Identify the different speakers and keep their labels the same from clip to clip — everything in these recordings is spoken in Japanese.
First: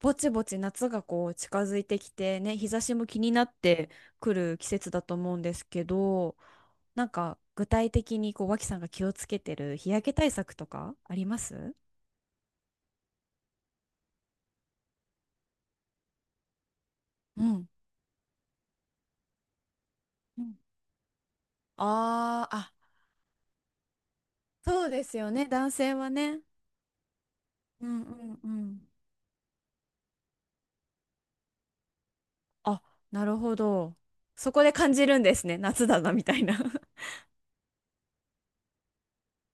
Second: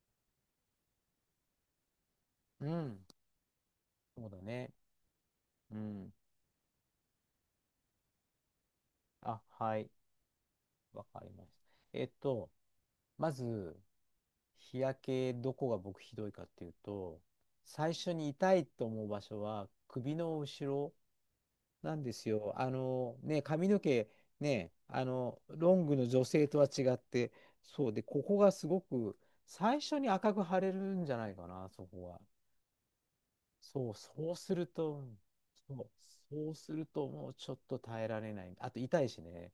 Speaker 1: ぼちぼち夏がこう近づいてきてね、
Speaker 2: う
Speaker 1: 日差し
Speaker 2: ん、
Speaker 1: も気になって
Speaker 2: そう
Speaker 1: く
Speaker 2: だ
Speaker 1: る季
Speaker 2: ね。
Speaker 1: 節だと思うんです
Speaker 2: う
Speaker 1: け
Speaker 2: ん。
Speaker 1: ど、なんか具体的にこう脇さんが気をつけ
Speaker 2: あ、
Speaker 1: てる
Speaker 2: は
Speaker 1: 日
Speaker 2: い。
Speaker 1: 焼け対策とか
Speaker 2: わ
Speaker 1: あ
Speaker 2: か
Speaker 1: り
Speaker 2: り
Speaker 1: ま
Speaker 2: ました。
Speaker 1: す？
Speaker 2: えっと、まず、日焼け、どこが僕ひどいかっていうと、
Speaker 1: うん。
Speaker 2: 最初に痛いと思う場所は首の
Speaker 1: うん、
Speaker 2: 後ろなんです
Speaker 1: あ
Speaker 2: よ。
Speaker 1: ーあ、
Speaker 2: ね、髪の毛、ね、
Speaker 1: そうですよね、男
Speaker 2: ロン
Speaker 1: 性
Speaker 2: グの
Speaker 1: は
Speaker 2: 女
Speaker 1: ね。
Speaker 2: 性とは違って、
Speaker 1: う
Speaker 2: そうで、
Speaker 1: んう
Speaker 2: ここ
Speaker 1: んう
Speaker 2: がすご
Speaker 1: ん。
Speaker 2: く、最初に赤く腫れるんじゃないかな、そこは。
Speaker 1: あ、なるほ
Speaker 2: そう、
Speaker 1: ど。
Speaker 2: そう
Speaker 1: そ
Speaker 2: す
Speaker 1: こ
Speaker 2: る
Speaker 1: で感
Speaker 2: と、
Speaker 1: じるんですね。
Speaker 2: そ
Speaker 1: 夏
Speaker 2: う、
Speaker 1: だなみたい
Speaker 2: そう
Speaker 1: な。
Speaker 2: する ともうちょっと耐えられない。あと痛いしね。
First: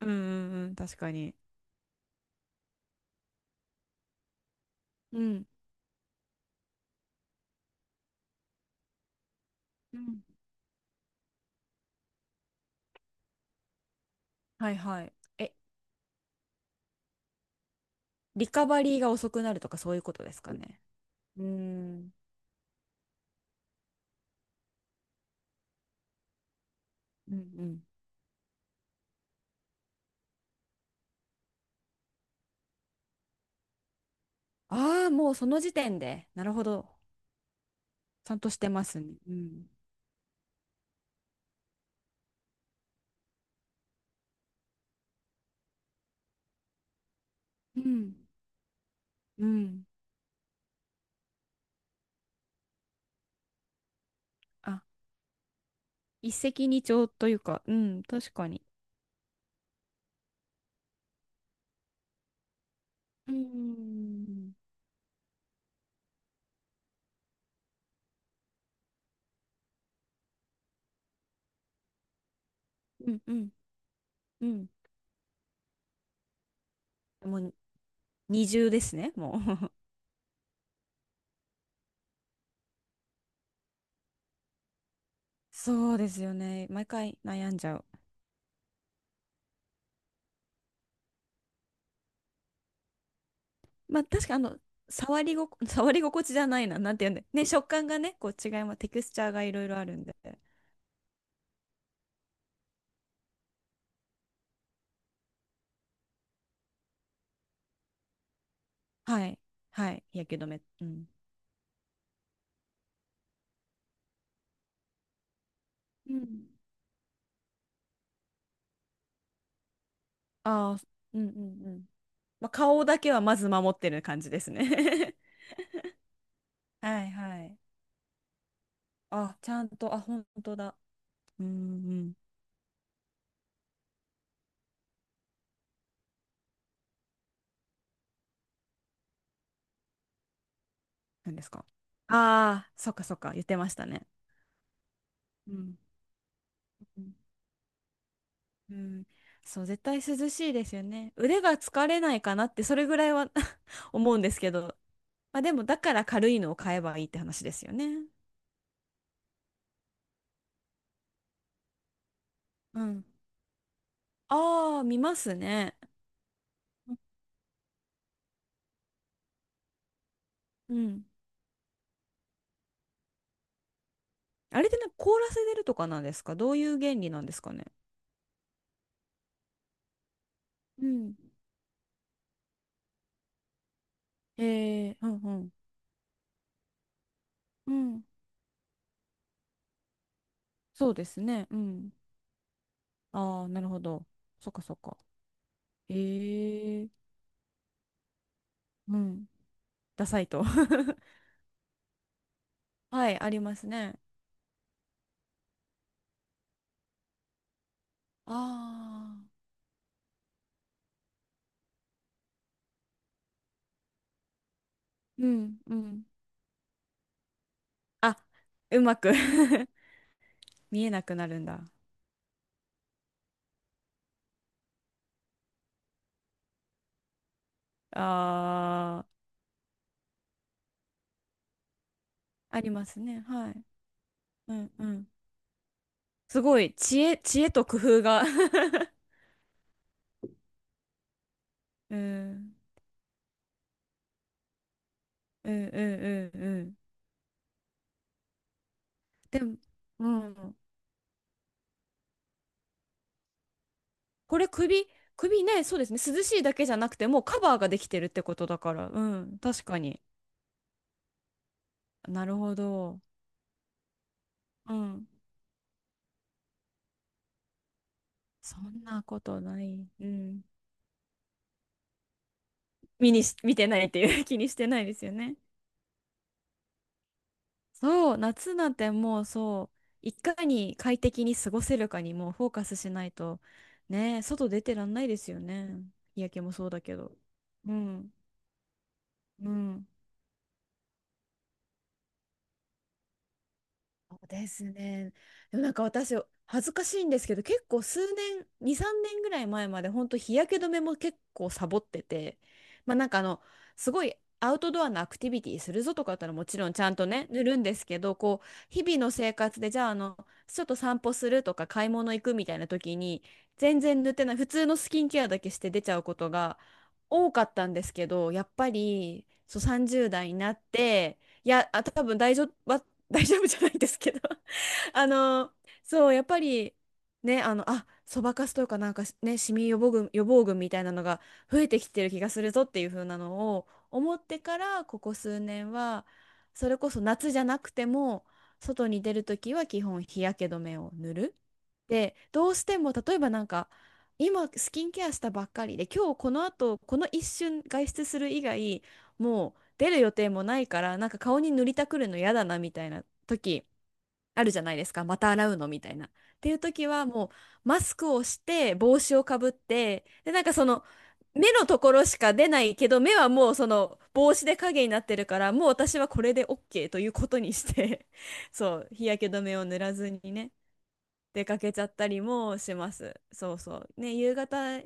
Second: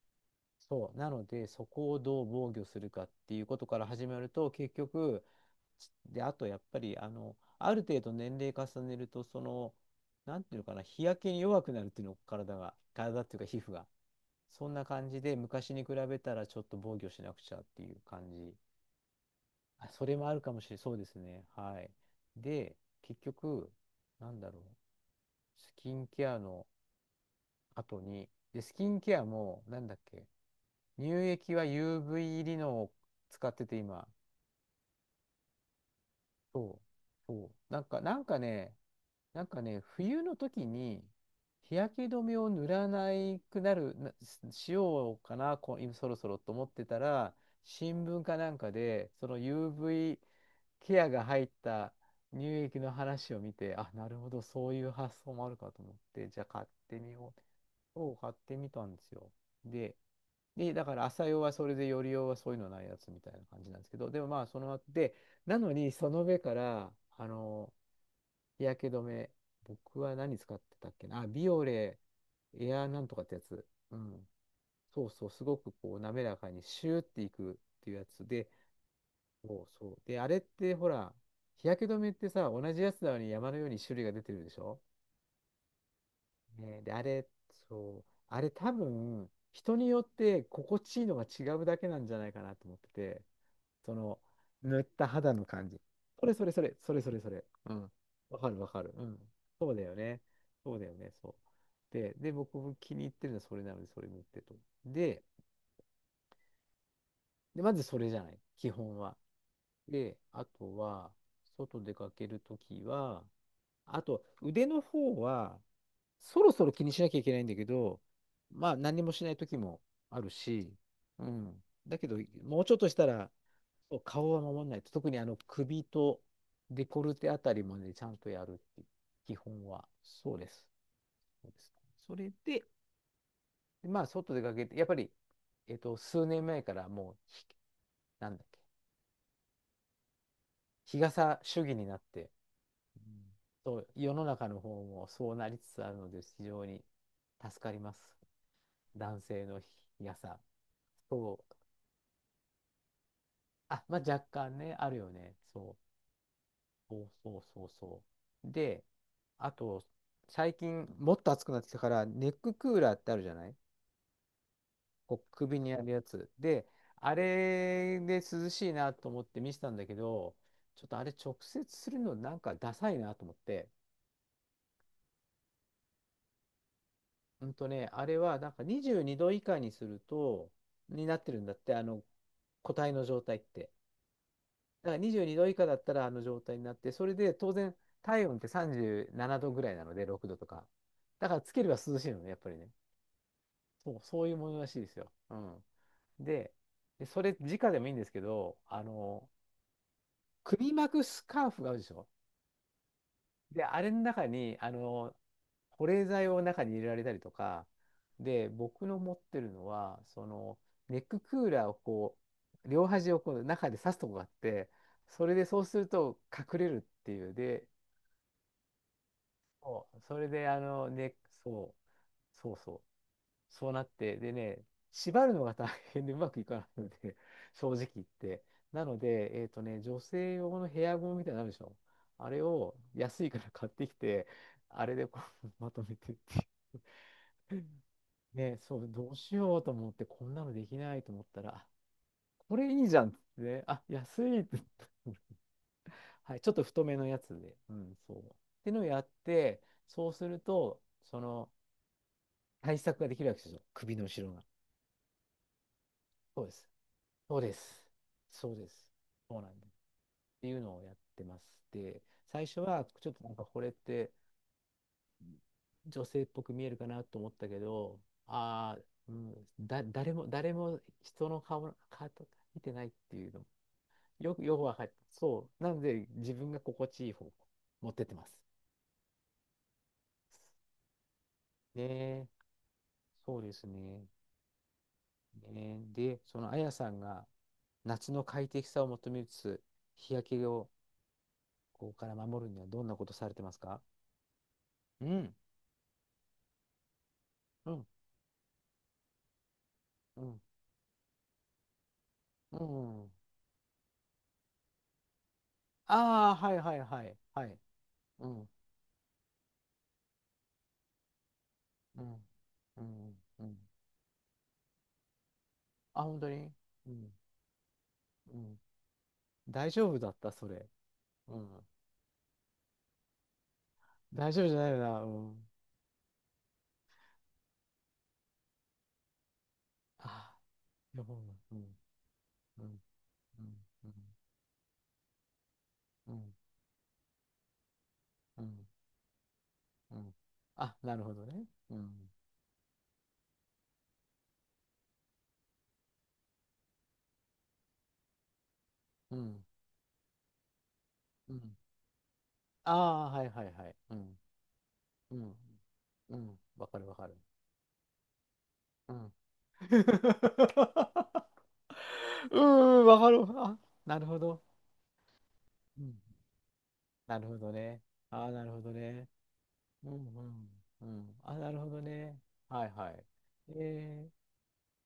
Speaker 1: うんうんうん、
Speaker 2: そ
Speaker 1: 確
Speaker 2: う。な
Speaker 1: か
Speaker 2: の
Speaker 1: に。
Speaker 2: で、そこをどう防御するかっていうことから始まると、結
Speaker 1: う
Speaker 2: 局、
Speaker 1: ん。
Speaker 2: ちで、あとやっぱり、ある程度年齢重ねると、その、
Speaker 1: うん、
Speaker 2: なんていうのかな、日焼けに弱くなるっていうの、体が、体っていうか皮膚が。そ
Speaker 1: は
Speaker 2: ん
Speaker 1: い
Speaker 2: な
Speaker 1: は
Speaker 2: 感
Speaker 1: い。
Speaker 2: じで、
Speaker 1: え、
Speaker 2: 昔に比べたらちょっと防御しなくちゃっていう感
Speaker 1: リ
Speaker 2: じ。
Speaker 1: カバリーが遅くなるとか
Speaker 2: あ、
Speaker 1: そういう
Speaker 2: そ
Speaker 1: こ
Speaker 2: れ
Speaker 1: と
Speaker 2: もあ
Speaker 1: で
Speaker 2: る
Speaker 1: す
Speaker 2: か
Speaker 1: か
Speaker 2: もしれ
Speaker 1: ね？
Speaker 2: そうです
Speaker 1: う
Speaker 2: ね。はい。
Speaker 1: ん。
Speaker 2: で、結局、なんだろう、スキンケアの
Speaker 1: うんうん。
Speaker 2: 後に、で、スキンケアも、なんだっけ、乳液は UV リノを使ってて今。
Speaker 1: ああ、もうその時点で。なるほ
Speaker 2: そう。
Speaker 1: ど。
Speaker 2: そう。なんか、なん
Speaker 1: ちゃ
Speaker 2: か
Speaker 1: んとして
Speaker 2: ね、
Speaker 1: ますね。う
Speaker 2: なんか
Speaker 1: ん。
Speaker 2: ね、冬の時に日焼け止めを塗らないくなる、なしようかな、こ、今そろそろと思ってたら、
Speaker 1: う
Speaker 2: 新
Speaker 1: ん。
Speaker 2: 聞かなんかで、その
Speaker 1: うん。
Speaker 2: UV ケアが入った乳液の話を見て、あ、なるほど、そう
Speaker 1: あ、
Speaker 2: いう発想もあるかと思って、
Speaker 1: 一
Speaker 2: じゃあ
Speaker 1: 石
Speaker 2: 買っ
Speaker 1: 二
Speaker 2: て
Speaker 1: 鳥
Speaker 2: み
Speaker 1: と
Speaker 2: よ
Speaker 1: いう
Speaker 2: う。
Speaker 1: か、うん、
Speaker 2: そう、買
Speaker 1: 確
Speaker 2: っ
Speaker 1: か
Speaker 2: て
Speaker 1: に。
Speaker 2: みたんですよ。で、で、だから朝用はそれで、夜用はそういうのないやつみたい
Speaker 1: う
Speaker 2: な感じなんですけど、でもまあ、
Speaker 1: ん。
Speaker 2: その後で、なのに、その上から、あの、日焼け止め、僕は何使ってたっけな、あ、ビオレ、エアなん
Speaker 1: う
Speaker 2: と
Speaker 1: ん
Speaker 2: かって
Speaker 1: う
Speaker 2: や
Speaker 1: ん。
Speaker 2: つ、うん、
Speaker 1: うん。
Speaker 2: そうそう、すごくこう、滑らかにシューってい
Speaker 1: も
Speaker 2: く
Speaker 1: う
Speaker 2: っていうやつ
Speaker 1: 二
Speaker 2: で、
Speaker 1: 重ですね、も
Speaker 2: そう
Speaker 1: う。
Speaker 2: そう。で、あれって、ほら、日焼け止めってさ、同じやつなのに山のように種類が出てるでしょ。
Speaker 1: そうですよね。
Speaker 2: ね、
Speaker 1: 毎
Speaker 2: で、あ
Speaker 1: 回
Speaker 2: れ、
Speaker 1: 悩んじゃう。
Speaker 2: そう、あれ多分、人によって心地いいのが違うだけなんじゃないかなと思ってて、そ
Speaker 1: まあ
Speaker 2: の、
Speaker 1: 確かにあの、
Speaker 2: 塗った
Speaker 1: 触
Speaker 2: 肌
Speaker 1: り
Speaker 2: の
Speaker 1: ご、
Speaker 2: 感じ。
Speaker 1: 触り心
Speaker 2: そ
Speaker 1: 地
Speaker 2: れ
Speaker 1: じ
Speaker 2: そ
Speaker 1: ゃ
Speaker 2: れ
Speaker 1: な
Speaker 2: そ
Speaker 1: い
Speaker 2: れ、
Speaker 1: な。な
Speaker 2: そ
Speaker 1: ん
Speaker 2: れ
Speaker 1: ていう
Speaker 2: そ
Speaker 1: ん
Speaker 2: れ
Speaker 1: だ。
Speaker 2: そ
Speaker 1: ね、
Speaker 2: れ。
Speaker 1: 食
Speaker 2: う
Speaker 1: 感
Speaker 2: ん。
Speaker 1: がね、こう
Speaker 2: わ
Speaker 1: 違
Speaker 2: かる
Speaker 1: い
Speaker 2: わ
Speaker 1: ます。
Speaker 2: か
Speaker 1: テ
Speaker 2: る。
Speaker 1: ク
Speaker 2: う
Speaker 1: ス
Speaker 2: ん。
Speaker 1: チャーがいろい
Speaker 2: そう
Speaker 1: ろ
Speaker 2: だ
Speaker 1: あ
Speaker 2: よ
Speaker 1: るんで。
Speaker 2: ね。そうだよね。そう。で、僕も気に入ってるのはそれなので、それ塗ってと。で、で、まずそれじゃない。基本は。
Speaker 1: はい。はい。
Speaker 2: で、
Speaker 1: 日焼
Speaker 2: あ
Speaker 1: け止め。
Speaker 2: と
Speaker 1: うん。
Speaker 2: は、外出かけるときは、あと、腕の方は、
Speaker 1: う
Speaker 2: そ
Speaker 1: ん。
Speaker 2: ろそろ気にしなきゃいけないんだけど、まあ何もしない時もある
Speaker 1: あ
Speaker 2: し、
Speaker 1: あ、う
Speaker 2: う
Speaker 1: んうん
Speaker 2: ん。
Speaker 1: うん。
Speaker 2: だけど、
Speaker 1: まあ、
Speaker 2: もうちょっ
Speaker 1: 顔
Speaker 2: とし
Speaker 1: だ
Speaker 2: た
Speaker 1: けは
Speaker 2: ら、
Speaker 1: まず守って
Speaker 2: そう
Speaker 1: る感じ
Speaker 2: 顔
Speaker 1: で
Speaker 2: は
Speaker 1: す
Speaker 2: 守らないと、特
Speaker 1: ね。
Speaker 2: に首とデ
Speaker 1: は
Speaker 2: コ
Speaker 1: い
Speaker 2: ルテあ
Speaker 1: は
Speaker 2: た
Speaker 1: い。
Speaker 2: りまでちゃんとやるっていう基
Speaker 1: あ、ちゃ
Speaker 2: 本
Speaker 1: ん
Speaker 2: は、
Speaker 1: と、あ、本
Speaker 2: そうで
Speaker 1: 当
Speaker 2: す。
Speaker 1: だ。うん
Speaker 2: そうです。
Speaker 1: うん。
Speaker 2: それで、まあ外出かけて、やっぱり、数年前からもうひ、なんだっけ、日
Speaker 1: 何
Speaker 2: 傘
Speaker 1: です
Speaker 2: 主
Speaker 1: か？
Speaker 2: 義になって、
Speaker 1: ああ、そっ
Speaker 2: うん、
Speaker 1: かそっか、言ってまし
Speaker 2: そ
Speaker 1: た
Speaker 2: う
Speaker 1: ね。
Speaker 2: 世の中の方もそうな
Speaker 1: う
Speaker 2: りつ
Speaker 1: ん。
Speaker 2: つあるので、非常に
Speaker 1: うん
Speaker 2: 助かります。
Speaker 1: うん。
Speaker 2: 男性の
Speaker 1: そう、
Speaker 2: 日
Speaker 1: 絶対涼
Speaker 2: 傘。
Speaker 1: しいですよね。
Speaker 2: そ
Speaker 1: 腕が
Speaker 2: う。
Speaker 1: 疲れないかなって、それぐらいは
Speaker 2: あ、まあ、
Speaker 1: 思
Speaker 2: 若
Speaker 1: うんですけ
Speaker 2: 干ね、
Speaker 1: ど。
Speaker 2: あるよね。
Speaker 1: まあでも、
Speaker 2: そ
Speaker 1: だ
Speaker 2: う。
Speaker 1: から軽いのを買えば
Speaker 2: そ
Speaker 1: いい
Speaker 2: う
Speaker 1: って
Speaker 2: そう
Speaker 1: 話で
Speaker 2: そ
Speaker 1: す
Speaker 2: う
Speaker 1: よ
Speaker 2: そ
Speaker 1: ね。
Speaker 2: う。で、あと、最近、もっと暑くなってきたから、ネッククー
Speaker 1: う
Speaker 2: ラーっ
Speaker 1: ん。
Speaker 2: てあるじゃない。
Speaker 1: ああ、見ま
Speaker 2: こう
Speaker 1: す
Speaker 2: 首に
Speaker 1: ね。
Speaker 2: やるやつ。で、あれで涼しいなと思って見せたんだけど、
Speaker 1: う
Speaker 2: ちょっとあ
Speaker 1: ん。
Speaker 2: れ直接するのなんかダサいなと思って。
Speaker 1: あれってなんか凍らせてるとかなんですか？どういう原理なんです
Speaker 2: うん
Speaker 1: かね？
Speaker 2: とね、あれはなんか22度以下にすると、
Speaker 1: う
Speaker 2: に
Speaker 1: ん。
Speaker 2: なってるんだって、個体の状態って。だから
Speaker 1: うん
Speaker 2: 22
Speaker 1: う
Speaker 2: 度
Speaker 1: ん。
Speaker 2: 以下だったらあの状態になって、それで当
Speaker 1: う
Speaker 2: 然
Speaker 1: ん、
Speaker 2: 体温って37度ぐらいなので、6度とか。
Speaker 1: そうです
Speaker 2: だから
Speaker 1: ね。
Speaker 2: つ
Speaker 1: う
Speaker 2: ければ
Speaker 1: ん。
Speaker 2: 涼しいのね、やっぱりね。
Speaker 1: ああ、なるほ
Speaker 2: そう、
Speaker 1: ど。
Speaker 2: そういうも
Speaker 1: そっ
Speaker 2: の
Speaker 1: か
Speaker 2: ら
Speaker 1: そ
Speaker 2: し
Speaker 1: っ
Speaker 2: いです
Speaker 1: か。
Speaker 2: よ。うん。で、
Speaker 1: ええ、
Speaker 2: でそれ、直でもいいんですけど、
Speaker 1: うん。ダサいと。
Speaker 2: 首巻く スカーフがあるでしょ。
Speaker 1: はい、ありま
Speaker 2: で、
Speaker 1: す
Speaker 2: あれ
Speaker 1: ね。
Speaker 2: の中に、保冷剤を中に入れられたりとか、
Speaker 1: あ
Speaker 2: で、僕の持っ
Speaker 1: あ。
Speaker 2: てるのは、その、ネッククーラーをこう、両端をこう中で刺すとこがあって、そ
Speaker 1: う
Speaker 2: れで
Speaker 1: ん、
Speaker 2: そう
Speaker 1: う
Speaker 2: する
Speaker 1: ん。
Speaker 2: と隠れるっていう。で、
Speaker 1: あ、うまく
Speaker 2: そうそれで、
Speaker 1: 見えな
Speaker 2: ね、
Speaker 1: くなるんだ。
Speaker 2: そう、そうそう。そうなって、でね、縛るのが大変でうまくいかないので、正直言って。なの
Speaker 1: ああ、
Speaker 2: で、えっとね、女性用のヘアゴムみたいなのあるでしょ。あれ
Speaker 1: あり
Speaker 2: を
Speaker 1: ますね。
Speaker 2: 安いから
Speaker 1: はい。
Speaker 2: 買ってきて、
Speaker 1: うん、
Speaker 2: あ
Speaker 1: う
Speaker 2: れ
Speaker 1: ん。
Speaker 2: でこう まとめてって
Speaker 1: す
Speaker 2: い
Speaker 1: ごい、知恵
Speaker 2: う。
Speaker 1: と工夫が。
Speaker 2: ね、そう、どうしようと思って、こんなのできないと思ったら、あ、
Speaker 1: うん、
Speaker 2: これいいじゃんっつってね、あ、安いって言った。
Speaker 1: うん、う ん、
Speaker 2: は
Speaker 1: う
Speaker 2: い、
Speaker 1: ん、
Speaker 2: ち
Speaker 1: う
Speaker 2: ょっと
Speaker 1: ん。
Speaker 2: 太めのやつで、うん、そう。ってのをやっ
Speaker 1: でも、
Speaker 2: て、そ
Speaker 1: う
Speaker 2: うする
Speaker 1: ん。
Speaker 2: と、その、対策ができるわけですよ、首の後ろ
Speaker 1: こ
Speaker 2: が。
Speaker 1: れ首、首ね、そうですね。涼し
Speaker 2: そ
Speaker 1: い
Speaker 2: うで
Speaker 1: だけ
Speaker 2: す。
Speaker 1: じゃなくて、もう
Speaker 2: そ
Speaker 1: カ
Speaker 2: うで
Speaker 1: バーがで
Speaker 2: す。
Speaker 1: きてるってこと
Speaker 2: そう
Speaker 1: だ
Speaker 2: で
Speaker 1: か
Speaker 2: す。
Speaker 1: ら。う
Speaker 2: そ
Speaker 1: ん、
Speaker 2: うなん
Speaker 1: 確
Speaker 2: です。
Speaker 1: かに。
Speaker 2: っていうのをやってます。で、
Speaker 1: なる
Speaker 2: 最
Speaker 1: ほ
Speaker 2: 初は
Speaker 1: ど。
Speaker 2: ちょっとなんかこれって
Speaker 1: うん。
Speaker 2: 女性っぽく見えるかなと思ったけど、
Speaker 1: そ
Speaker 2: ああ、
Speaker 1: んな
Speaker 2: う
Speaker 1: こ
Speaker 2: ん、
Speaker 1: とな
Speaker 2: だ、
Speaker 1: い。う
Speaker 2: 誰も、
Speaker 1: ん。
Speaker 2: 誰も人の顔、顔とか見てないっ
Speaker 1: 見
Speaker 2: て
Speaker 1: に
Speaker 2: いう
Speaker 1: し、
Speaker 2: の、
Speaker 1: 見てないっていう 気にし
Speaker 2: よく
Speaker 1: て
Speaker 2: わ
Speaker 1: な
Speaker 2: か
Speaker 1: い
Speaker 2: る。
Speaker 1: ですよね。
Speaker 2: そう。なので、自分が心地いい方向持ってっ
Speaker 1: そ
Speaker 2: て
Speaker 1: う、
Speaker 2: ます。
Speaker 1: 夏なんてもうそう、いかに快適に過ごせるかに
Speaker 2: ねえ、
Speaker 1: もうフォーカスしない
Speaker 2: そ
Speaker 1: と、
Speaker 2: うですね。
Speaker 1: ね、外出てらんないですよ
Speaker 2: ね
Speaker 1: ね。
Speaker 2: え、で、
Speaker 1: 日焼
Speaker 2: そ
Speaker 1: け
Speaker 2: の
Speaker 1: も
Speaker 2: あ
Speaker 1: そ
Speaker 2: や
Speaker 1: うだ
Speaker 2: さ
Speaker 1: け
Speaker 2: ん
Speaker 1: ど。
Speaker 2: が
Speaker 1: う
Speaker 2: 夏
Speaker 1: ん。
Speaker 2: の快適さを求めつ
Speaker 1: う
Speaker 2: つ、
Speaker 1: ん。
Speaker 2: 日焼けをここから守るにはどんなことされてますか？
Speaker 1: そうです
Speaker 2: う
Speaker 1: ね。
Speaker 2: ん、
Speaker 1: でもなんか私、恥ずかしいんですけど、結
Speaker 2: う
Speaker 1: 構
Speaker 2: ん、
Speaker 1: 数年、2、3年ぐらい前まで、本当
Speaker 2: う
Speaker 1: 日
Speaker 2: ん、
Speaker 1: 焼け止めも結構サボってて、
Speaker 2: う
Speaker 1: まあなん
Speaker 2: ん。
Speaker 1: かあの、すごいアウトドアのアクティビティするぞとかだった
Speaker 2: あ
Speaker 1: ら
Speaker 2: あ、
Speaker 1: も
Speaker 2: はい
Speaker 1: ちろん
Speaker 2: はい
Speaker 1: ちゃん
Speaker 2: は
Speaker 1: と
Speaker 2: い、
Speaker 1: ね、
Speaker 2: は
Speaker 1: 塗る
Speaker 2: い。
Speaker 1: んですけど、
Speaker 2: う
Speaker 1: こう、
Speaker 2: ん、
Speaker 1: 日々の生活で、じゃああの、ちょっと散歩するとか買い
Speaker 2: う
Speaker 1: 物行
Speaker 2: ん、
Speaker 1: くみたいな
Speaker 2: う
Speaker 1: 時
Speaker 2: ん、
Speaker 1: に、
Speaker 2: うん。
Speaker 1: 全然塗ってない、普通のスキンケアだけして出ちゃ
Speaker 2: あ、
Speaker 1: うこ
Speaker 2: 本当
Speaker 1: と
Speaker 2: に。
Speaker 1: が
Speaker 2: うん、
Speaker 1: 多かったんですけど、
Speaker 2: う
Speaker 1: やっ
Speaker 2: ん。
Speaker 1: ぱり、そう
Speaker 2: 大丈夫だっ
Speaker 1: 30
Speaker 2: た、
Speaker 1: 代に
Speaker 2: そ
Speaker 1: なっ
Speaker 2: れ。
Speaker 1: て、
Speaker 2: う
Speaker 1: い
Speaker 2: ん。
Speaker 1: や、あ、多分大丈夫。大丈夫じゃないんですけど。
Speaker 2: 大丈夫じゃないよ な、
Speaker 1: あ
Speaker 2: うん。
Speaker 1: の、そうやっぱりね、あの、あ、そばかすとかなんかね、シミ予防群予
Speaker 2: あ
Speaker 1: 防群みたいな
Speaker 2: あ、
Speaker 1: の
Speaker 2: よ、うん、
Speaker 1: が
Speaker 2: う
Speaker 1: 増え
Speaker 2: ん、
Speaker 1: てきてる気がするぞ
Speaker 2: う
Speaker 1: って
Speaker 2: ん、
Speaker 1: いう風な
Speaker 2: う
Speaker 1: の
Speaker 2: ん、
Speaker 1: を
Speaker 2: うん、
Speaker 1: 思ってから、ここ数年は
Speaker 2: うん、
Speaker 1: それこそ夏じゃなくても
Speaker 2: うん。
Speaker 1: 外に出るときは基
Speaker 2: う
Speaker 1: 本
Speaker 2: ん、
Speaker 1: 日焼け止
Speaker 2: あ、
Speaker 1: めを
Speaker 2: なる
Speaker 1: 塗
Speaker 2: ほど
Speaker 1: る。
Speaker 2: ね。うん、
Speaker 1: で、どうしても例えばなんか今スキンケアしたばっかりで今日この後この一瞬外出する以外
Speaker 2: うん、
Speaker 1: もう出る予定もないからなんか
Speaker 2: うん。
Speaker 1: 顔に塗りたくるの嫌だなみ
Speaker 2: あ
Speaker 1: たいな
Speaker 2: あ、はいはいは
Speaker 1: 時
Speaker 2: い。うん、
Speaker 1: あるじゃないですか、
Speaker 2: う
Speaker 1: また
Speaker 2: ん、
Speaker 1: 洗うのみたいな。
Speaker 2: うん。
Speaker 1: っていう
Speaker 2: わか
Speaker 1: 時
Speaker 2: るわ
Speaker 1: は
Speaker 2: かる。
Speaker 1: もうマスクをして
Speaker 2: う
Speaker 1: 帽
Speaker 2: ん。
Speaker 1: 子をかぶって、でなんかその 目のところしか
Speaker 2: う
Speaker 1: 出ない
Speaker 2: ん、
Speaker 1: け
Speaker 2: わ
Speaker 1: ど、
Speaker 2: か
Speaker 1: 目
Speaker 2: る。
Speaker 1: はもう
Speaker 2: あ、
Speaker 1: そ
Speaker 2: な
Speaker 1: の
Speaker 2: るほ
Speaker 1: 帽
Speaker 2: ど。
Speaker 1: 子で影になってるから、もう
Speaker 2: うん。
Speaker 1: 私はこれで OK という
Speaker 2: なる
Speaker 1: こ
Speaker 2: ほ
Speaker 1: と
Speaker 2: ど
Speaker 1: にし
Speaker 2: ね。
Speaker 1: て
Speaker 2: ああ、なる ほど
Speaker 1: そう日
Speaker 2: ね。
Speaker 1: 焼け止めを塗
Speaker 2: うん
Speaker 1: ら
Speaker 2: う
Speaker 1: ずに
Speaker 2: ん。
Speaker 1: ね、
Speaker 2: うん。あ、
Speaker 1: 出
Speaker 2: なる
Speaker 1: か
Speaker 2: ほ
Speaker 1: け
Speaker 2: ど
Speaker 1: ちゃった
Speaker 2: ね。
Speaker 1: りも
Speaker 2: はい
Speaker 1: し
Speaker 2: は
Speaker 1: ま
Speaker 2: い。
Speaker 1: す。そうそう。
Speaker 2: え
Speaker 1: ね、夕方、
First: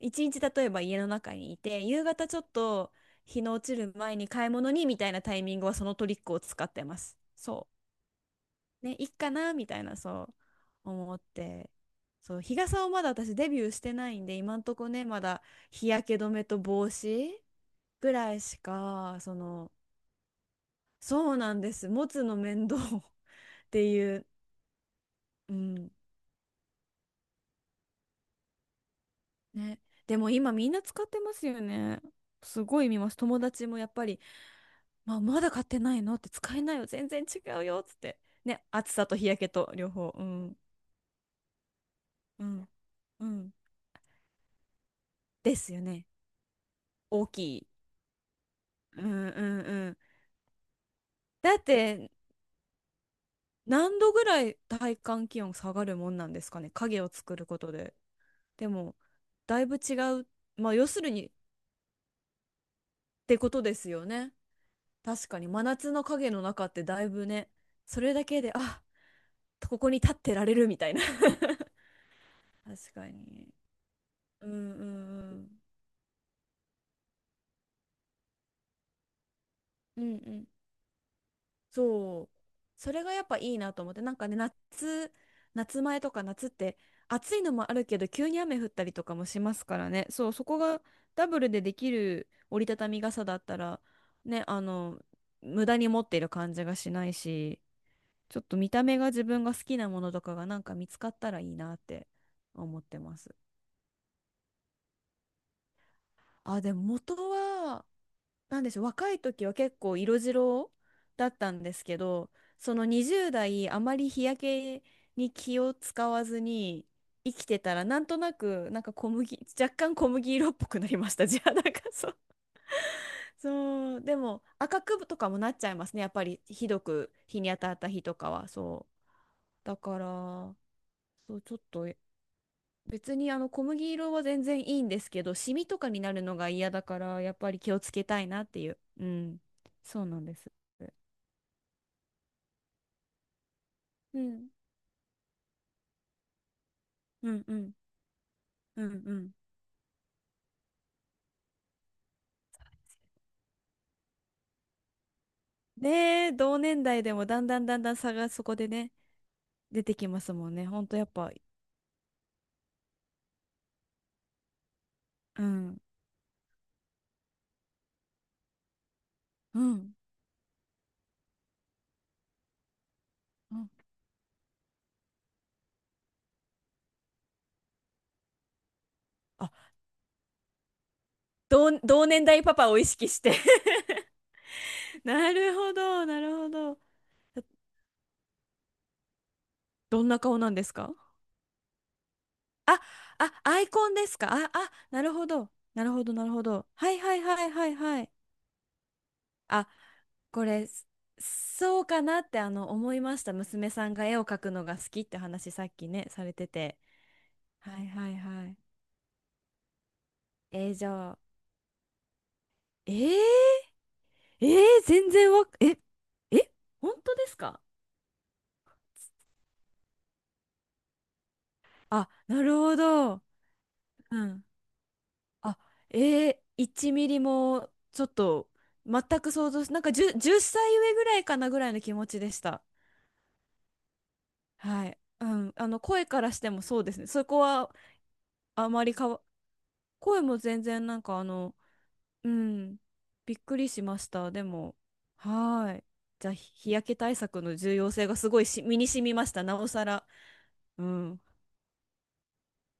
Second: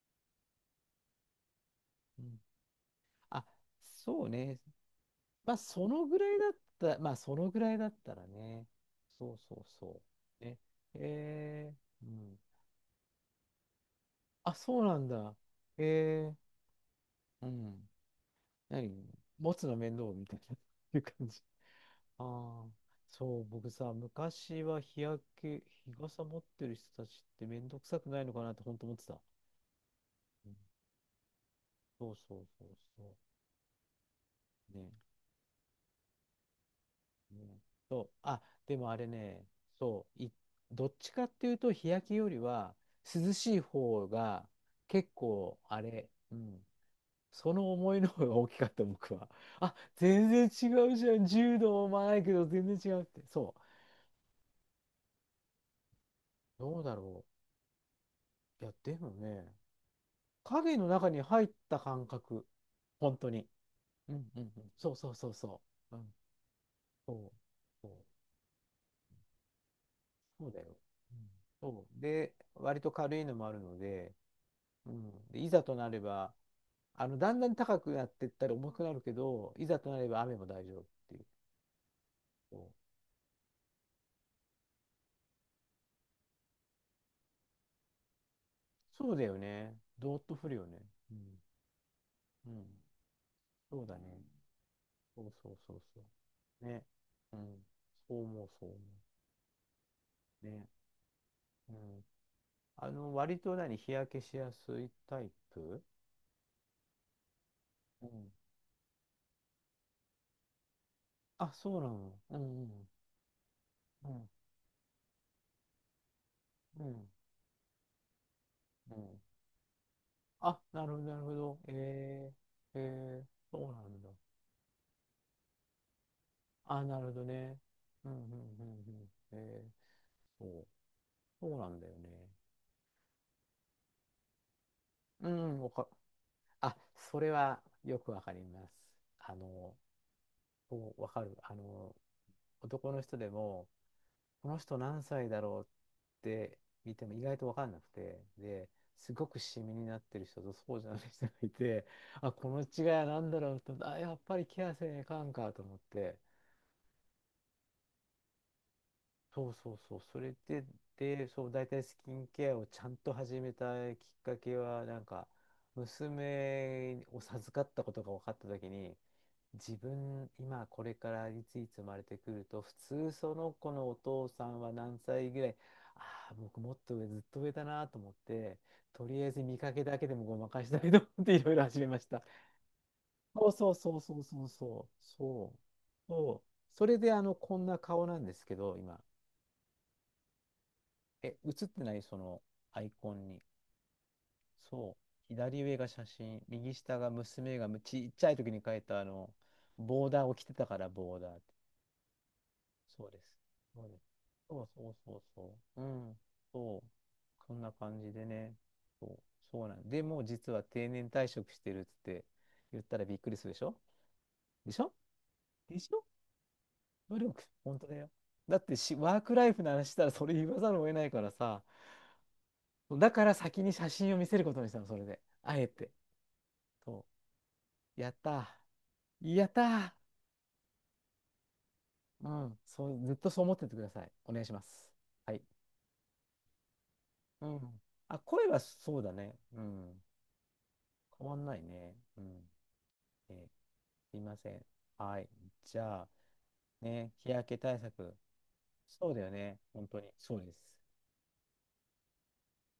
Speaker 1: 一日例えば家の中にいて、夕
Speaker 2: ー、う
Speaker 1: 方ち
Speaker 2: ん。
Speaker 1: ょっと日
Speaker 2: あ、
Speaker 1: の落ちる前
Speaker 2: そ
Speaker 1: に
Speaker 2: う
Speaker 1: 買い
Speaker 2: ね。
Speaker 1: 物にみたいなタイ
Speaker 2: まあ、
Speaker 1: ミングはそ
Speaker 2: そ
Speaker 1: の
Speaker 2: の
Speaker 1: トリ
Speaker 2: ぐ
Speaker 1: ッ
Speaker 2: ら
Speaker 1: ク
Speaker 2: い
Speaker 1: を
Speaker 2: だっ
Speaker 1: 使ってま
Speaker 2: た、まあ、
Speaker 1: す。
Speaker 2: そのぐ
Speaker 1: そ
Speaker 2: らいだったらね。
Speaker 1: う。ね、いっか
Speaker 2: そう
Speaker 1: な
Speaker 2: そう
Speaker 1: みたいな、
Speaker 2: そ
Speaker 1: そ
Speaker 2: う。ね。
Speaker 1: う思って。
Speaker 2: えー、うん。
Speaker 1: そう、日傘をまだ私デビューしてないんで、
Speaker 2: あ、
Speaker 1: 今んと
Speaker 2: そう
Speaker 1: こ
Speaker 2: な
Speaker 1: ね、
Speaker 2: ん
Speaker 1: ま
Speaker 2: だ。
Speaker 1: だ日焼け止
Speaker 2: え
Speaker 1: めと帽子
Speaker 2: ー、うん。
Speaker 1: ぐらいし
Speaker 2: 何
Speaker 1: か、そ
Speaker 2: 持つ
Speaker 1: の、
Speaker 2: の面倒みたいな、いう感
Speaker 1: そう
Speaker 2: じ。
Speaker 1: なんです。持つの
Speaker 2: あ
Speaker 1: 面
Speaker 2: あ、
Speaker 1: 倒 っ
Speaker 2: そう、僕
Speaker 1: て
Speaker 2: さ、
Speaker 1: いう、
Speaker 2: 昔は日焼
Speaker 1: う
Speaker 2: け、
Speaker 1: ん、
Speaker 2: 日傘持ってる人たちって面倒くさくないのかなって本当思ってた。
Speaker 1: ね。でも
Speaker 2: うん、
Speaker 1: 今みんな使ってますよね。
Speaker 2: そうそう
Speaker 1: す
Speaker 2: そう
Speaker 1: ごい見ま
Speaker 2: そ
Speaker 1: す。友達もやっぱり、
Speaker 2: う。ね。
Speaker 1: まあ、まだ買ってないのって使えないよ。全然違
Speaker 2: ね。
Speaker 1: うよ。っつっ
Speaker 2: そう。
Speaker 1: て。
Speaker 2: あ、
Speaker 1: ね。
Speaker 2: でも
Speaker 1: 暑
Speaker 2: あ
Speaker 1: さ
Speaker 2: れ
Speaker 1: と日焼
Speaker 2: ね、
Speaker 1: けと両
Speaker 2: そ
Speaker 1: 方。
Speaker 2: う。
Speaker 1: う
Speaker 2: い、
Speaker 1: ん。
Speaker 2: どっちかっていうと、日焼けより
Speaker 1: うん。
Speaker 2: は、
Speaker 1: う
Speaker 2: 涼
Speaker 1: ん。
Speaker 2: しい方が、結
Speaker 1: で
Speaker 2: 構、
Speaker 1: す
Speaker 2: あ
Speaker 1: よね。
Speaker 2: れ、うん。
Speaker 1: 大き
Speaker 2: そ
Speaker 1: い。
Speaker 2: の思いの方が大きかった、
Speaker 1: う
Speaker 2: 僕は。
Speaker 1: んうん
Speaker 2: あ、
Speaker 1: うん。
Speaker 2: 全然違うじゃん。
Speaker 1: だ
Speaker 2: 柔
Speaker 1: っ
Speaker 2: 道も
Speaker 1: て、
Speaker 2: ないけど、全然違うって。そう。
Speaker 1: 何度ぐらい体感気温下がるもんなんですかね？
Speaker 2: どうだ
Speaker 1: 影を
Speaker 2: ろ
Speaker 1: 作ることで。
Speaker 2: う。い
Speaker 1: で
Speaker 2: や、
Speaker 1: も、
Speaker 2: でもね、
Speaker 1: だいぶ違う。まあ、
Speaker 2: 影の
Speaker 1: 要す
Speaker 2: 中
Speaker 1: る
Speaker 2: に
Speaker 1: にっ
Speaker 2: 入った感覚。本当
Speaker 1: て
Speaker 2: に。
Speaker 1: ことですよ
Speaker 2: うん
Speaker 1: ね。
Speaker 2: うんうん。そうそう
Speaker 1: 確
Speaker 2: そう
Speaker 1: かに
Speaker 2: そ
Speaker 1: 真夏
Speaker 2: う。う
Speaker 1: の
Speaker 2: ん。
Speaker 1: 影の中ってだい
Speaker 2: そ
Speaker 1: ぶ
Speaker 2: う。
Speaker 1: ね、
Speaker 2: そう、
Speaker 1: それだけで、あ、ここに立ってら
Speaker 2: そう
Speaker 1: れ
Speaker 2: だよ。
Speaker 1: るみたいな。
Speaker 2: うん、 そう。で、割と
Speaker 1: 確か
Speaker 2: 軽いのもあ
Speaker 1: に
Speaker 2: るので、
Speaker 1: うんう
Speaker 2: うん。で、
Speaker 1: ん
Speaker 2: いざとなれば、だんだん高くなっていったら重くなるけど、いざとな
Speaker 1: うん
Speaker 2: れ
Speaker 1: うん
Speaker 2: ば
Speaker 1: う
Speaker 2: 雨も
Speaker 1: ん
Speaker 2: 大丈夫っていう。
Speaker 1: そう、
Speaker 2: そう、
Speaker 1: それがやっぱいいなと思って、なんかね、夏前とか夏って暑いのもあるけど急に雨降ったりと
Speaker 2: そ
Speaker 1: か
Speaker 2: うだ
Speaker 1: も
Speaker 2: よ
Speaker 1: します
Speaker 2: ね。
Speaker 1: からね、
Speaker 2: どーっ
Speaker 1: そう、
Speaker 2: と
Speaker 1: そ
Speaker 2: 降る
Speaker 1: こ
Speaker 2: よね。
Speaker 1: が
Speaker 2: う
Speaker 1: ダ
Speaker 2: ん。
Speaker 1: ブルでできる
Speaker 2: う
Speaker 1: 折
Speaker 2: ん。
Speaker 1: りたたみ傘だったら
Speaker 2: そうだね。
Speaker 1: ね、あの、
Speaker 2: そうそう
Speaker 1: 無
Speaker 2: そ
Speaker 1: 駄
Speaker 2: う
Speaker 1: に
Speaker 2: そ
Speaker 1: 持っている感
Speaker 2: う。
Speaker 1: じが
Speaker 2: ね。
Speaker 1: しない
Speaker 2: うん。
Speaker 1: し、ちょっと
Speaker 2: そ
Speaker 1: 見
Speaker 2: う思
Speaker 1: た目が自分が好きなものとかが
Speaker 2: う。
Speaker 1: なん
Speaker 2: ね。
Speaker 1: か見つかったらいい
Speaker 2: う
Speaker 1: なっ
Speaker 2: ん。
Speaker 1: て思ってます。
Speaker 2: 割と何、日焼けしやすいタイプ？
Speaker 1: あ、でも元は
Speaker 2: うん。
Speaker 1: なんでしょう、若い時は結構色白だった
Speaker 2: あ、
Speaker 1: んで
Speaker 2: そう
Speaker 1: す
Speaker 2: な
Speaker 1: け
Speaker 2: の。
Speaker 1: ど、
Speaker 2: うんう
Speaker 1: その
Speaker 2: ん。
Speaker 1: 20代、あま
Speaker 2: う
Speaker 1: り日
Speaker 2: ん。
Speaker 1: 焼けに気を使わず
Speaker 2: う
Speaker 1: に
Speaker 2: ん。
Speaker 1: 生きてたら、なんとなく、なんか
Speaker 2: う
Speaker 1: 小
Speaker 2: ん、
Speaker 1: 麦、若干小麦色っ
Speaker 2: あ、
Speaker 1: ぽく
Speaker 2: な
Speaker 1: な
Speaker 2: る
Speaker 1: り
Speaker 2: ほど、
Speaker 1: まし
Speaker 2: なる
Speaker 1: た、
Speaker 2: ほ
Speaker 1: じゃあ、
Speaker 2: ど。
Speaker 1: なんかそう。
Speaker 2: えー、えー、そうな
Speaker 1: そ
Speaker 2: ん
Speaker 1: う、
Speaker 2: だ。
Speaker 1: でも赤くとかもなっちゃいますね、やっぱりひど
Speaker 2: あ、なるほ
Speaker 1: く
Speaker 2: ど
Speaker 1: 日に当
Speaker 2: ね。
Speaker 1: たった日
Speaker 2: うん、
Speaker 1: と
Speaker 2: うん、
Speaker 1: か
Speaker 2: うん、
Speaker 1: は、そ
Speaker 2: うん。え
Speaker 1: う。だか
Speaker 2: ー、そ
Speaker 1: ら、
Speaker 2: う、
Speaker 1: そう、ちょ
Speaker 2: そう
Speaker 1: っ
Speaker 2: なんだ
Speaker 1: と
Speaker 2: よね。
Speaker 1: 別にあの小麦色は全然いいんですけ
Speaker 2: う
Speaker 1: ど、シ
Speaker 2: ん、
Speaker 1: ミ
Speaker 2: わ
Speaker 1: と
Speaker 2: か、
Speaker 1: かになるのが嫌
Speaker 2: あ、
Speaker 1: だか
Speaker 2: そ
Speaker 1: ら、
Speaker 2: れ
Speaker 1: やっぱり
Speaker 2: は
Speaker 1: 気をつ
Speaker 2: よ
Speaker 1: け
Speaker 2: く
Speaker 1: た
Speaker 2: わ
Speaker 1: い
Speaker 2: か
Speaker 1: な
Speaker 2: り
Speaker 1: って
Speaker 2: ま
Speaker 1: い
Speaker 2: す。
Speaker 1: う。う
Speaker 2: あ
Speaker 1: ん。
Speaker 2: の、
Speaker 1: そうなんです。
Speaker 2: そう、わかる。男の人でも、
Speaker 1: う
Speaker 2: こ
Speaker 1: ん。
Speaker 2: の人何歳だろうって見ても意
Speaker 1: う
Speaker 2: 外
Speaker 1: ん
Speaker 2: とわ
Speaker 1: う
Speaker 2: かん
Speaker 1: ん。
Speaker 2: なくて、で、
Speaker 1: うんう
Speaker 2: すご
Speaker 1: ん。
Speaker 2: くシミになってる人とそうじゃない人がいて、あ、この違いは何だろうと、あ、やっぱりケアせねえかんかと思って、
Speaker 1: ねえ、同年代でもだんだんだんだん差がそこでね、
Speaker 2: そうそう
Speaker 1: 出て
Speaker 2: そう、
Speaker 1: き
Speaker 2: そ
Speaker 1: ます
Speaker 2: れ
Speaker 1: もん
Speaker 2: で、
Speaker 1: ね。ほんとやっ
Speaker 2: で、
Speaker 1: ぱ、
Speaker 2: そう、大体スキンケアをちゃんと始めたきっかけは、なんか、
Speaker 1: うん。
Speaker 2: 娘を授かったことが分かった時に、
Speaker 1: う
Speaker 2: 自
Speaker 1: ん。
Speaker 2: 分、今これからいついつ生まれてくると、普通その
Speaker 1: う
Speaker 2: 子
Speaker 1: ん、
Speaker 2: のお父さんは何歳ぐらい、ああ、僕もっと上、ずっと上だなと思って、とりあえず
Speaker 1: あ、
Speaker 2: 見かけだけでもごまかしたいと思っていろいろ始めまし
Speaker 1: 同
Speaker 2: た。
Speaker 1: 年代パパを意識して
Speaker 2: そうそうそうそうそうそう、
Speaker 1: な
Speaker 2: そ
Speaker 1: る
Speaker 2: う、
Speaker 1: ほど、なる
Speaker 2: そ
Speaker 1: ほ
Speaker 2: う。そ
Speaker 1: ど。
Speaker 2: れでこんな顔なんですけど、今。
Speaker 1: どんな顔なんですか？
Speaker 2: え、映ってないその
Speaker 1: あ、
Speaker 2: アイコンに。
Speaker 1: あ、アイコンですか？あ、あ、
Speaker 2: そ
Speaker 1: なるほ
Speaker 2: う。
Speaker 1: ど。
Speaker 2: 左上
Speaker 1: な
Speaker 2: が
Speaker 1: るほ
Speaker 2: 写
Speaker 1: ど、なる
Speaker 2: 真、
Speaker 1: ほど。
Speaker 2: 右
Speaker 1: は
Speaker 2: 下
Speaker 1: い
Speaker 2: が
Speaker 1: はいはい
Speaker 2: 娘が
Speaker 1: はい
Speaker 2: む
Speaker 1: は
Speaker 2: ちっ
Speaker 1: い。
Speaker 2: ちゃい時に描いた
Speaker 1: あ、
Speaker 2: ボーダーを着
Speaker 1: こ
Speaker 2: てた
Speaker 1: れ、
Speaker 2: から、ボーダーって。
Speaker 1: そうかなってあの思い
Speaker 2: そう
Speaker 1: ま
Speaker 2: です。
Speaker 1: した。娘
Speaker 2: そ
Speaker 1: さ
Speaker 2: う
Speaker 1: ん
Speaker 2: です。
Speaker 1: が絵を描く
Speaker 2: そ
Speaker 1: の
Speaker 2: う
Speaker 1: が好
Speaker 2: そう
Speaker 1: きっ
Speaker 2: そ
Speaker 1: て
Speaker 2: う
Speaker 1: 話
Speaker 2: そ
Speaker 1: さっ
Speaker 2: う。う
Speaker 1: きね、
Speaker 2: ん。
Speaker 1: されて
Speaker 2: そ
Speaker 1: て。
Speaker 2: う。そんな
Speaker 1: はい
Speaker 2: 感
Speaker 1: は
Speaker 2: じ
Speaker 1: い
Speaker 2: で
Speaker 1: は
Speaker 2: ね。
Speaker 1: い。
Speaker 2: そう。そうなんで、もう実は
Speaker 1: えーじ
Speaker 2: 定年
Speaker 1: ゃあ、
Speaker 2: 退職してるっつって言っ
Speaker 1: え
Speaker 2: たら
Speaker 1: ー、
Speaker 2: びっくりするでしょ？
Speaker 1: えー
Speaker 2: でしょ？
Speaker 1: 全然わ、え、
Speaker 2: でしょ？
Speaker 1: え、本当
Speaker 2: 努
Speaker 1: で
Speaker 2: 力。
Speaker 1: すか？
Speaker 2: 本当だよ。だってし、ワークライフの話したらそれ言わざるを得ないからさ、
Speaker 1: あ、なるほ
Speaker 2: だ
Speaker 1: ど。
Speaker 2: から先に写真を
Speaker 1: う
Speaker 2: 見せる
Speaker 1: ん。
Speaker 2: ことにしたの、それで。あ
Speaker 1: あ、
Speaker 2: えて。
Speaker 1: え
Speaker 2: そ
Speaker 1: 1ミリも
Speaker 2: う。
Speaker 1: ちょっ
Speaker 2: やっ
Speaker 1: と
Speaker 2: た
Speaker 1: 全く
Speaker 2: ー。や
Speaker 1: 想
Speaker 2: った
Speaker 1: 像し、なん
Speaker 2: ー。
Speaker 1: か10、歳上ぐらいかなぐらいの気持ち
Speaker 2: う
Speaker 1: でし
Speaker 2: ん。
Speaker 1: た。
Speaker 2: そう、ずっとそう思っててください。お願いしま
Speaker 1: は
Speaker 2: す。
Speaker 1: い。う
Speaker 2: はい。
Speaker 1: ん。あの、声からしてもそうですね。そこ
Speaker 2: う
Speaker 1: は
Speaker 2: ん。あ、声は
Speaker 1: あまり
Speaker 2: そう
Speaker 1: か
Speaker 2: だ
Speaker 1: わ、
Speaker 2: ね。うん。
Speaker 1: 声も全然なんかあ
Speaker 2: 変わん
Speaker 1: の、
Speaker 2: ないね。うん。
Speaker 1: うん、
Speaker 2: え
Speaker 1: びっ
Speaker 2: ー、
Speaker 1: くりしまし
Speaker 2: すい
Speaker 1: た。
Speaker 2: ま
Speaker 1: で
Speaker 2: せん。
Speaker 1: も、
Speaker 2: はい。
Speaker 1: は
Speaker 2: じ
Speaker 1: ーい。
Speaker 2: ゃあ、
Speaker 1: じゃあ、日焼け
Speaker 2: ね、
Speaker 1: 対
Speaker 2: 日
Speaker 1: 策
Speaker 2: 焼
Speaker 1: の
Speaker 2: け
Speaker 1: 重
Speaker 2: 対
Speaker 1: 要性
Speaker 2: 策。
Speaker 1: がすごいし身に染
Speaker 2: そ
Speaker 1: み
Speaker 2: うだ
Speaker 1: ま
Speaker 2: よ
Speaker 1: した。な
Speaker 2: ね。
Speaker 1: おさ
Speaker 2: 本当
Speaker 1: ら。
Speaker 2: に。そうです。
Speaker 1: うん。